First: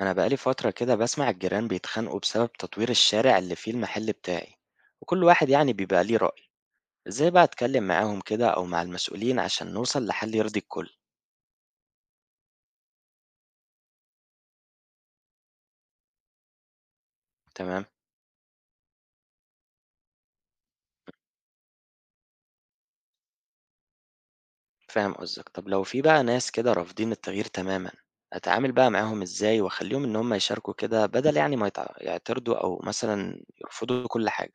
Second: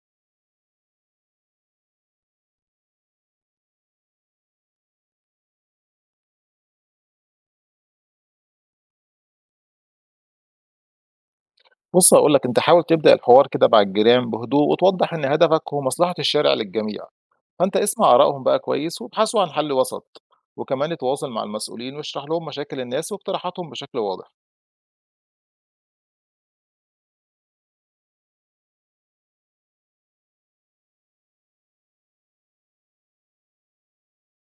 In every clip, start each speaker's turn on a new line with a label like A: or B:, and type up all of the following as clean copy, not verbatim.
A: أنا بقالي فترة كده بسمع الجيران بيتخانقوا بسبب تطوير الشارع اللي فيه المحل بتاعي، وكل واحد يعني بيبقى ليه رأي. إزاي بقى أتكلم معاهم كده أو مع المسؤولين عشان نوصل لحل يرضي الكل؟
B: بُص هاقول لك، أنت حاول تبدأ الحوار كده مع الجيران بهدوء وتوضّح إن هدفك هو مصلحة الشارع للجميع، فأنت
A: تمام.
B: اسمع آرائهم بقى كويس وابحثوا عن حل وسط، وكمان اتواصل مع المسؤولين واشرح لهم مشاكل الناس واقتراحاتهم بشكل واضح،
A: فاهم قصدك. طب لو في بقى ناس كده رافضين التغيير تماما، أتعامل بقى معاهم إزاي وأخليهم إن هم يشاركوا كده بدل يعني ما يعترضوا أو مثلا يرفضوا كل حاجة؟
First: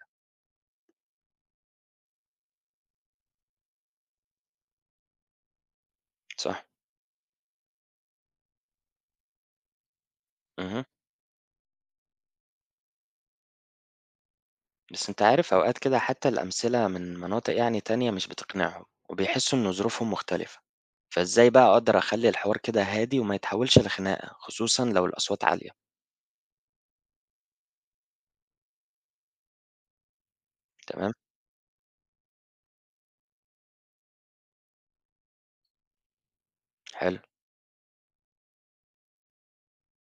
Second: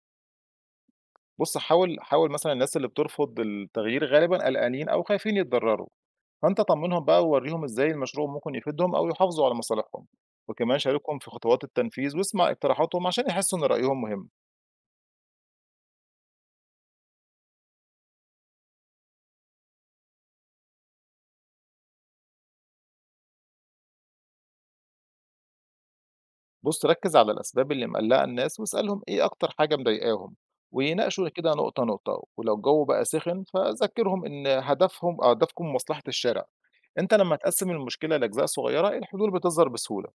B: بُص حاول مثلًا الناس اللي بترفض التغيير غالبًا قلقانين أو خايفين يتضرروا، فأنت
A: صح.
B: طمّنهم بقى وورّيهم إزاي المشروع ممكن يفيدهم أو يحافظوا على مصالحهم، وكمان
A: مهم.
B: شاركهم في خطوات التنفيذ واسمع اقتراحاتهم عشان يحسوا إن رأيهم مهم.
A: بس أنت عارف أوقات كده حتى الأمثلة من مناطق يعني تانية مش بتقنعهم وبيحسوا إن ظروفهم مختلفة. فإزاي بقى أقدر أخلي الحوار كده هادي وما يتحولش لخناقة، خصوصا لو الأصوات عالية؟
B: بُص، ركّز على الأسباب اللي مقلّقة الناس واسألهم إيه أكتر حاجة مضايقاهم،
A: تمام.
B: ويناقشوا كده نقطة، نقطة، ولو الجو بقى سِخِن فذكّرهم إن هدفهم آه، هدفكم مصلحة الشارع، أنت
A: حلو.
B: لمّا تقسّم المشكلة لأجزاء صغيّرة الحلول بتظهر بسهولة.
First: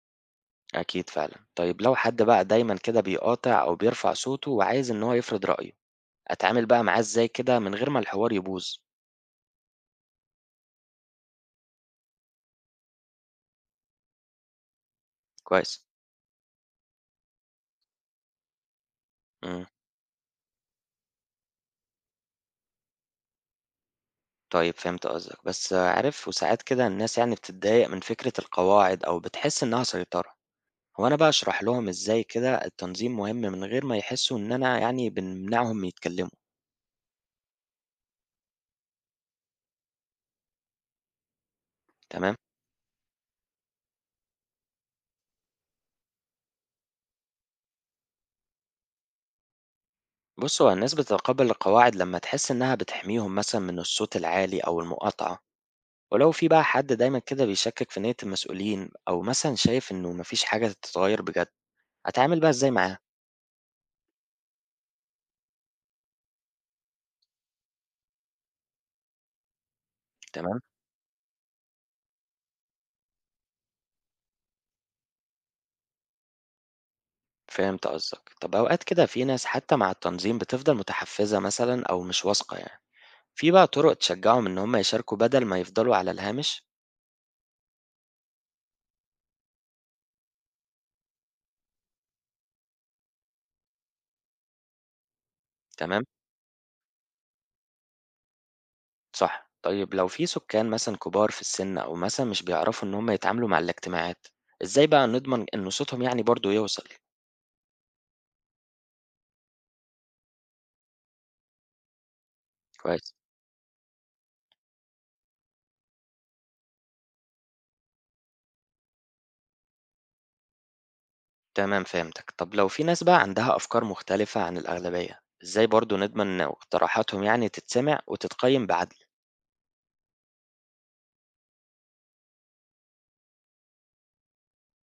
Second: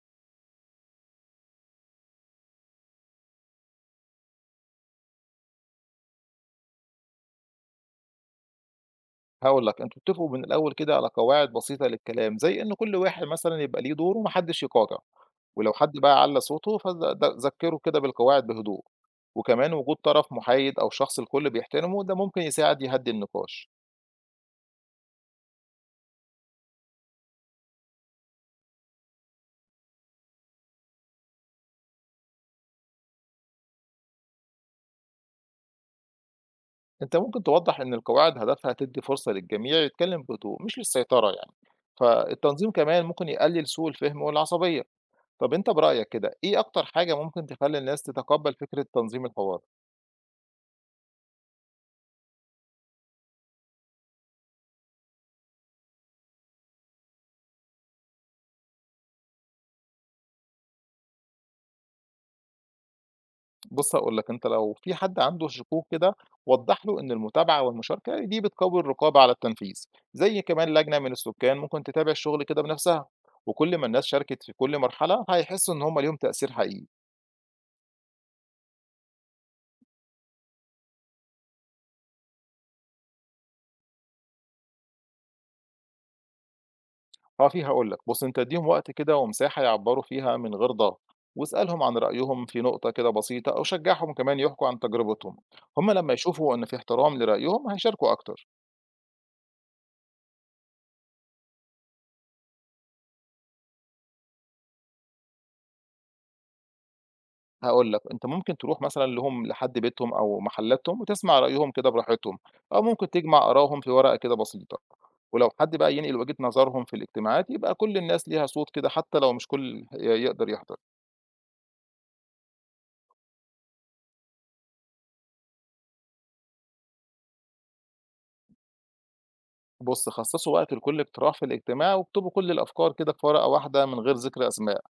A: أكيد فعلا. طيب لو حد بقى دايما كده بيقاطع أو بيرفع صوته وعايز إن هو يفرض رأيه، أتعامل بقى معاه إزاي كده من غير ما الحوار يبوظ؟
B: هاقول لك أنتم اتفقوا من الأول كده على قواعد بسيطة للكلام، زي إن كل واحد مثلًا يبقى ليه دور وما حدّش يقاطع، ولو
A: كويس.
B: حد بقى علّى صوته فذ د ذكّره كده بالقواعد بهدوء،
A: مم.
B: وكمان وجود طرف مُحايد أو شخص الكل بيحترمه ده ممكن يساعد يهدّي النقاش.
A: طيب فهمت قصدك، بس عارف وساعات كده الناس يعني بتتضايق من فكرة القواعد أو بتحس إنها سيطرة. هو أنا بقى أشرح لهم إزاي كده التنظيم مهم من غير ما يحسوا إن أنا يعني بنمنعهم يتكلموا؟
B: أنت ممكن توضح إن القواعد هدفها تدي فرصة للجميع يتكلم بهدوء مش للسيطرة يعني،
A: تمام.
B: فالتنظيم كمان ممكن يقلل سوء الفهم والعصبية. طب أنت برأيك كده إيه أكتر حاجة ممكن تخلي الناس تتقبل فكرة تنظيم الحوار؟
A: بص، هو الناس بتتقبل القواعد لما تحس إنها بتحميهم مثلا من الصوت العالي أو المقاطعة. ولو في بقى حد دايما كده بيشكك في نية المسؤولين أو مثلا شايف إنه مفيش حاجة تتغير بجد، هتعامل بقى إزاي معاه؟
B: بص هقول لك، أنت لو في حد عنده شكوك كده وضح له إن المتابعة والمشاركة دي بتقوي الرقابة على التنفيذ، زي
A: تمام.
B: كمان لجنة من السكان ممكن تتابع الشغل كده بنفسها، وكل ما الناس شاركت في كل مرحلة هيحسوا إن هم ليهم تأثير حقيقي.
A: فهمت قصدك. طب أوقات كده في ناس حتى مع التنظيم بتفضل متحفزة مثلا أو مش واثقة يعني. في بقى طرق تشجعهم إن هم يشاركوا بدل ما يفضلوا على الهامش؟
B: آه، في. هاقول لك، بُص أنت ادّيهم وقت كده ومساحة يعبّروا فيها من غير ضغط، واسألهم عن رأيهم في نقطة كده بسيطة أو شجّعهم كمان يحكوا عن تجربتهم، هم
A: تمام.
B: لمّا يشوفوا إن في احترام لرأيهم هيشاركوا أكتر.
A: صح. طيب لو في سكان مثلا كبار في السن أو مثلا مش بيعرفوا إن هم يتعاملوا مع الاجتماعات، إزاي بقى نضمن إن صوتهم يعني برضو يوصل؟
B: هاقول لك أنت ممكن تروح مثلًا لهم لحد بيتهم أو محلاتهم وتسمع رأيهم كده براحتهم، أو ممكن
A: كويس.
B: تجمع آرائهم في ورقة كده بسيطة، ولو حد بقى ينقل وجهة نظرهم في الاجتماعات يبقى كل الناس ليها صوت كده حتى لو مش كل يقدر يحضر.
A: تمام. فهمتك. طب لو في ناس بقى عندها أفكار مختلفة عن الأغلبية، إزاي برضو نضمن إن اقتراحاتهم يعني تتسمع وتتقيم بعدل؟
B: بُص خصصوا وقت لكل اقتراح في الاجتماع واكتبوا كل الأفكار كده في ورقة واحدة من غير ذكر أسماء.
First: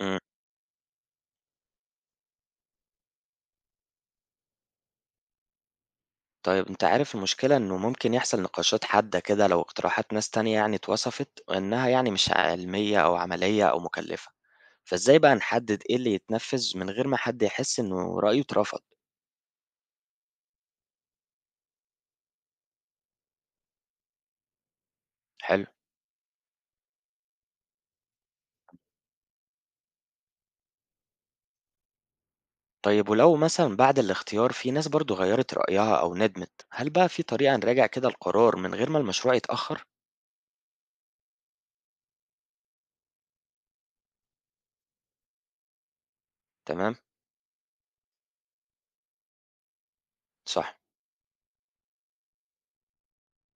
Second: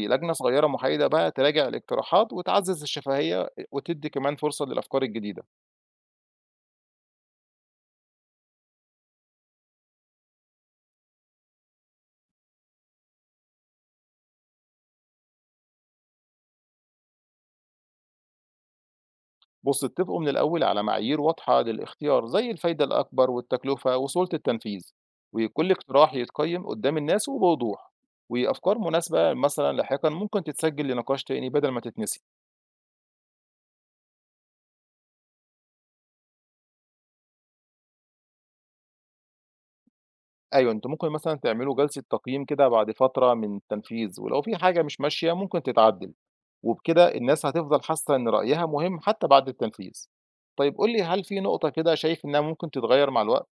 A: مم.
B: صغيرة محايدة بقى تراجع الاقتراحات وتعزز الشفهية وتدي كمان فرصة للأفكار الجديدة.
A: طيب أنت عارف المشكلة إنه ممكن يحصل نقاشات حادة كده لو اقتراحات ناس تانية يعني اتوصفت إنها يعني مش علمية أو عملية أو مكلفة. فإزاي بقى نحدد إيه اللي يتنفذ من غير ما حد يحس إنه رأيه اترفض؟
B: بص اتفقوا من الأول على معايير واضحة للاختيار زي الفايدة الأكبر والتكلفة وسهولة التنفيذ،
A: حلو.
B: وكل اقتراح يتقيم قدام الناس وبوضوح، وأفكار مناسبة مثلا لاحقا ممكن تتسجل لنقاش تاني بدل ما تتنسي.
A: طيب ولو مثلا بعد الاختيار في ناس برضو غيرت رأيها أو ندمت، هل بقى في طريقة نراجع كده القرار من غير ما المشروع يتأخر؟
B: أيوه، أنتم ممكن مثلًا تعملوا جلسة تقييم كده بعد فترة من التنفيذ، ولو في حاجة مش ماشية ممكن تتعدل،
A: تمام.
B: وبكده الناس هتفضل حاسة إن رأيها مهم حتى بعد التنفيذ. طيب
A: صح.
B: قُل لي، هل في نقطة كده شايف إنها ممكن تتغير مع الوقت؟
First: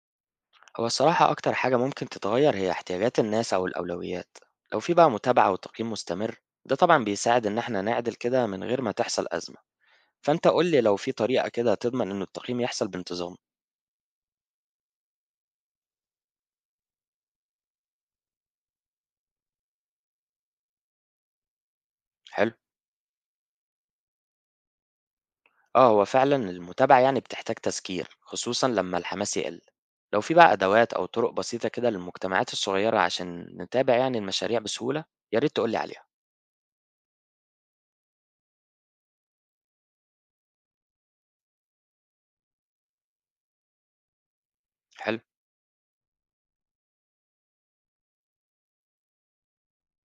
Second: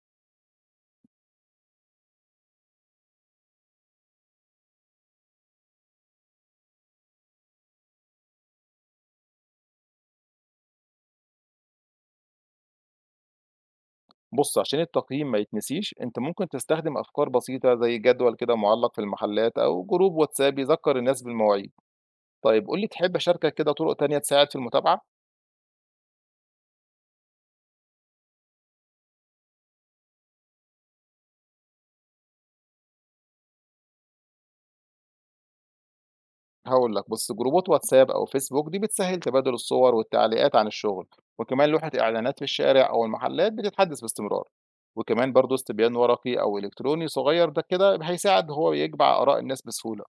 A: هو الصراحة أكتر حاجة ممكن تتغير هي احتياجات الناس أو الأولويات. لو في بقى متابعة وتقييم مستمر، ده طبعا بيساعد إن احنا نعدل كده من غير ما تحصل أزمة. فأنت قول لي، لو في طريقة كده تضمن إن التقييم يحصل بانتظام.
B: بُص عشان التقييم ما يتنسيش، أنت ممكن تستخدم أفكار بسيطة زي جدول كده معلق في المحلات أو جروب واتساب يذكر الناس بالمواعيد.
A: حلو.
B: طيب قُل لي، تحب أشاركك كده طرق تانية تساعد في المتابعة؟
A: آه، هو فعلًا المتابعة يعني بتحتاج تذكير، خصوصًا لمّا الحماس يقل. لو في بقى أدوات أو طرق بسيطة كده للمجتمعات الصغيرة عشان نتابع يعني المشاريع بسهولة، يا ريت تقول لي عليها.
B: هاقول لك، بُص جروبات واتساب أو فيسبوك دي بتسهّل تبادل الصور والتعليقات عن الشغل، وكمان لوحة إعلانات في الشارع أو المحلات بتتحدث باستمرار،
A: حلو،
B: وكمان برضه استبيان ورقي أو إلكتروني صغير ده كده هيساعد هو يجمع آراء الناس بسهولة.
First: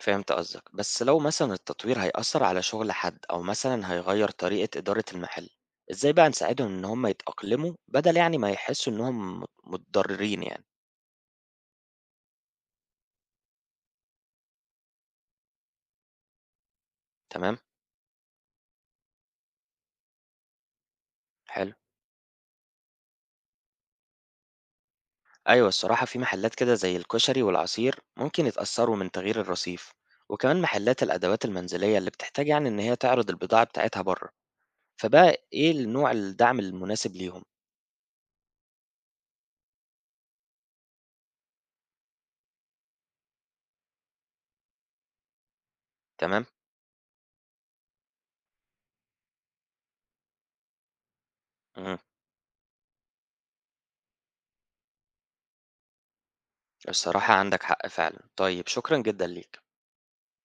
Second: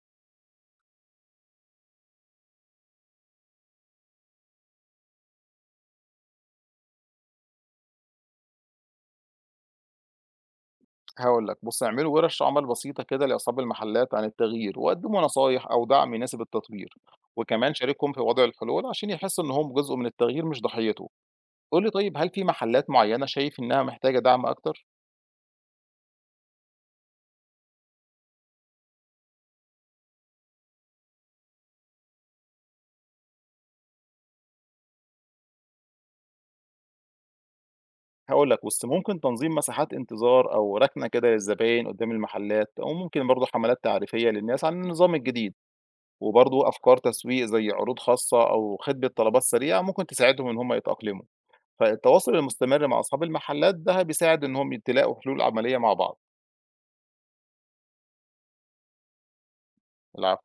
A: فهمت قصدك، بس لو مثلًا التطوير هيأثر على شغل حد أو مثلًا هيغير طريقة إدارة المحل، إزاي بقى نساعدهم إن هم يتأقلموا بدل يعني ما يحسوا إنهم متضررين يعني؟
B: هاقول لك بُص اعملوا ورش عمل بسيطة كده لأصحاب المحلات عن التغيير، وقدموا نصايح أو دعم يناسب التطوير،
A: تمام،
B: وكمان شاركهم في وضع الحلول عشان يحسوا إنهم جزء من التغيير مش ضحيته.
A: حلو.
B: قُل لي طيب، هل في محلات معينة شايف إنها محتاجة دعم أكتر؟
A: أيوة، الصراحة في محلات كده زي الكشري والعصير ممكن يتأثروا من تغيير الرصيف، وكمان محلات الأدوات المنزلية اللي بتحتاج يعني إن هي تعرض البضاعة بتاعتها بره. فبقى إيه النوع الدعم المناسب ليهم؟
B: هاقول لك بُص، ممكن تنظيم مساحات انتظار أو ركنة كده للزباين قدّام المحلات، أو ممكن برضه حملات تعريفية للناس عن النظام الجديد،
A: تمام؟
B: وبرضه أفكار تسويق زي عروض خاصة أو خدمة طلبات سريعة ممكن تساعدهم إن هم يتأقلموا،
A: مم.
B: فالتواصل المستمر مع أصحاب المحلات ده بيساعد إنهم تلاقوا حلول عملية مع بعض.
A: الصراحة عندك حق فعلا. طيب شكرا جدا ليك.
B: العفو.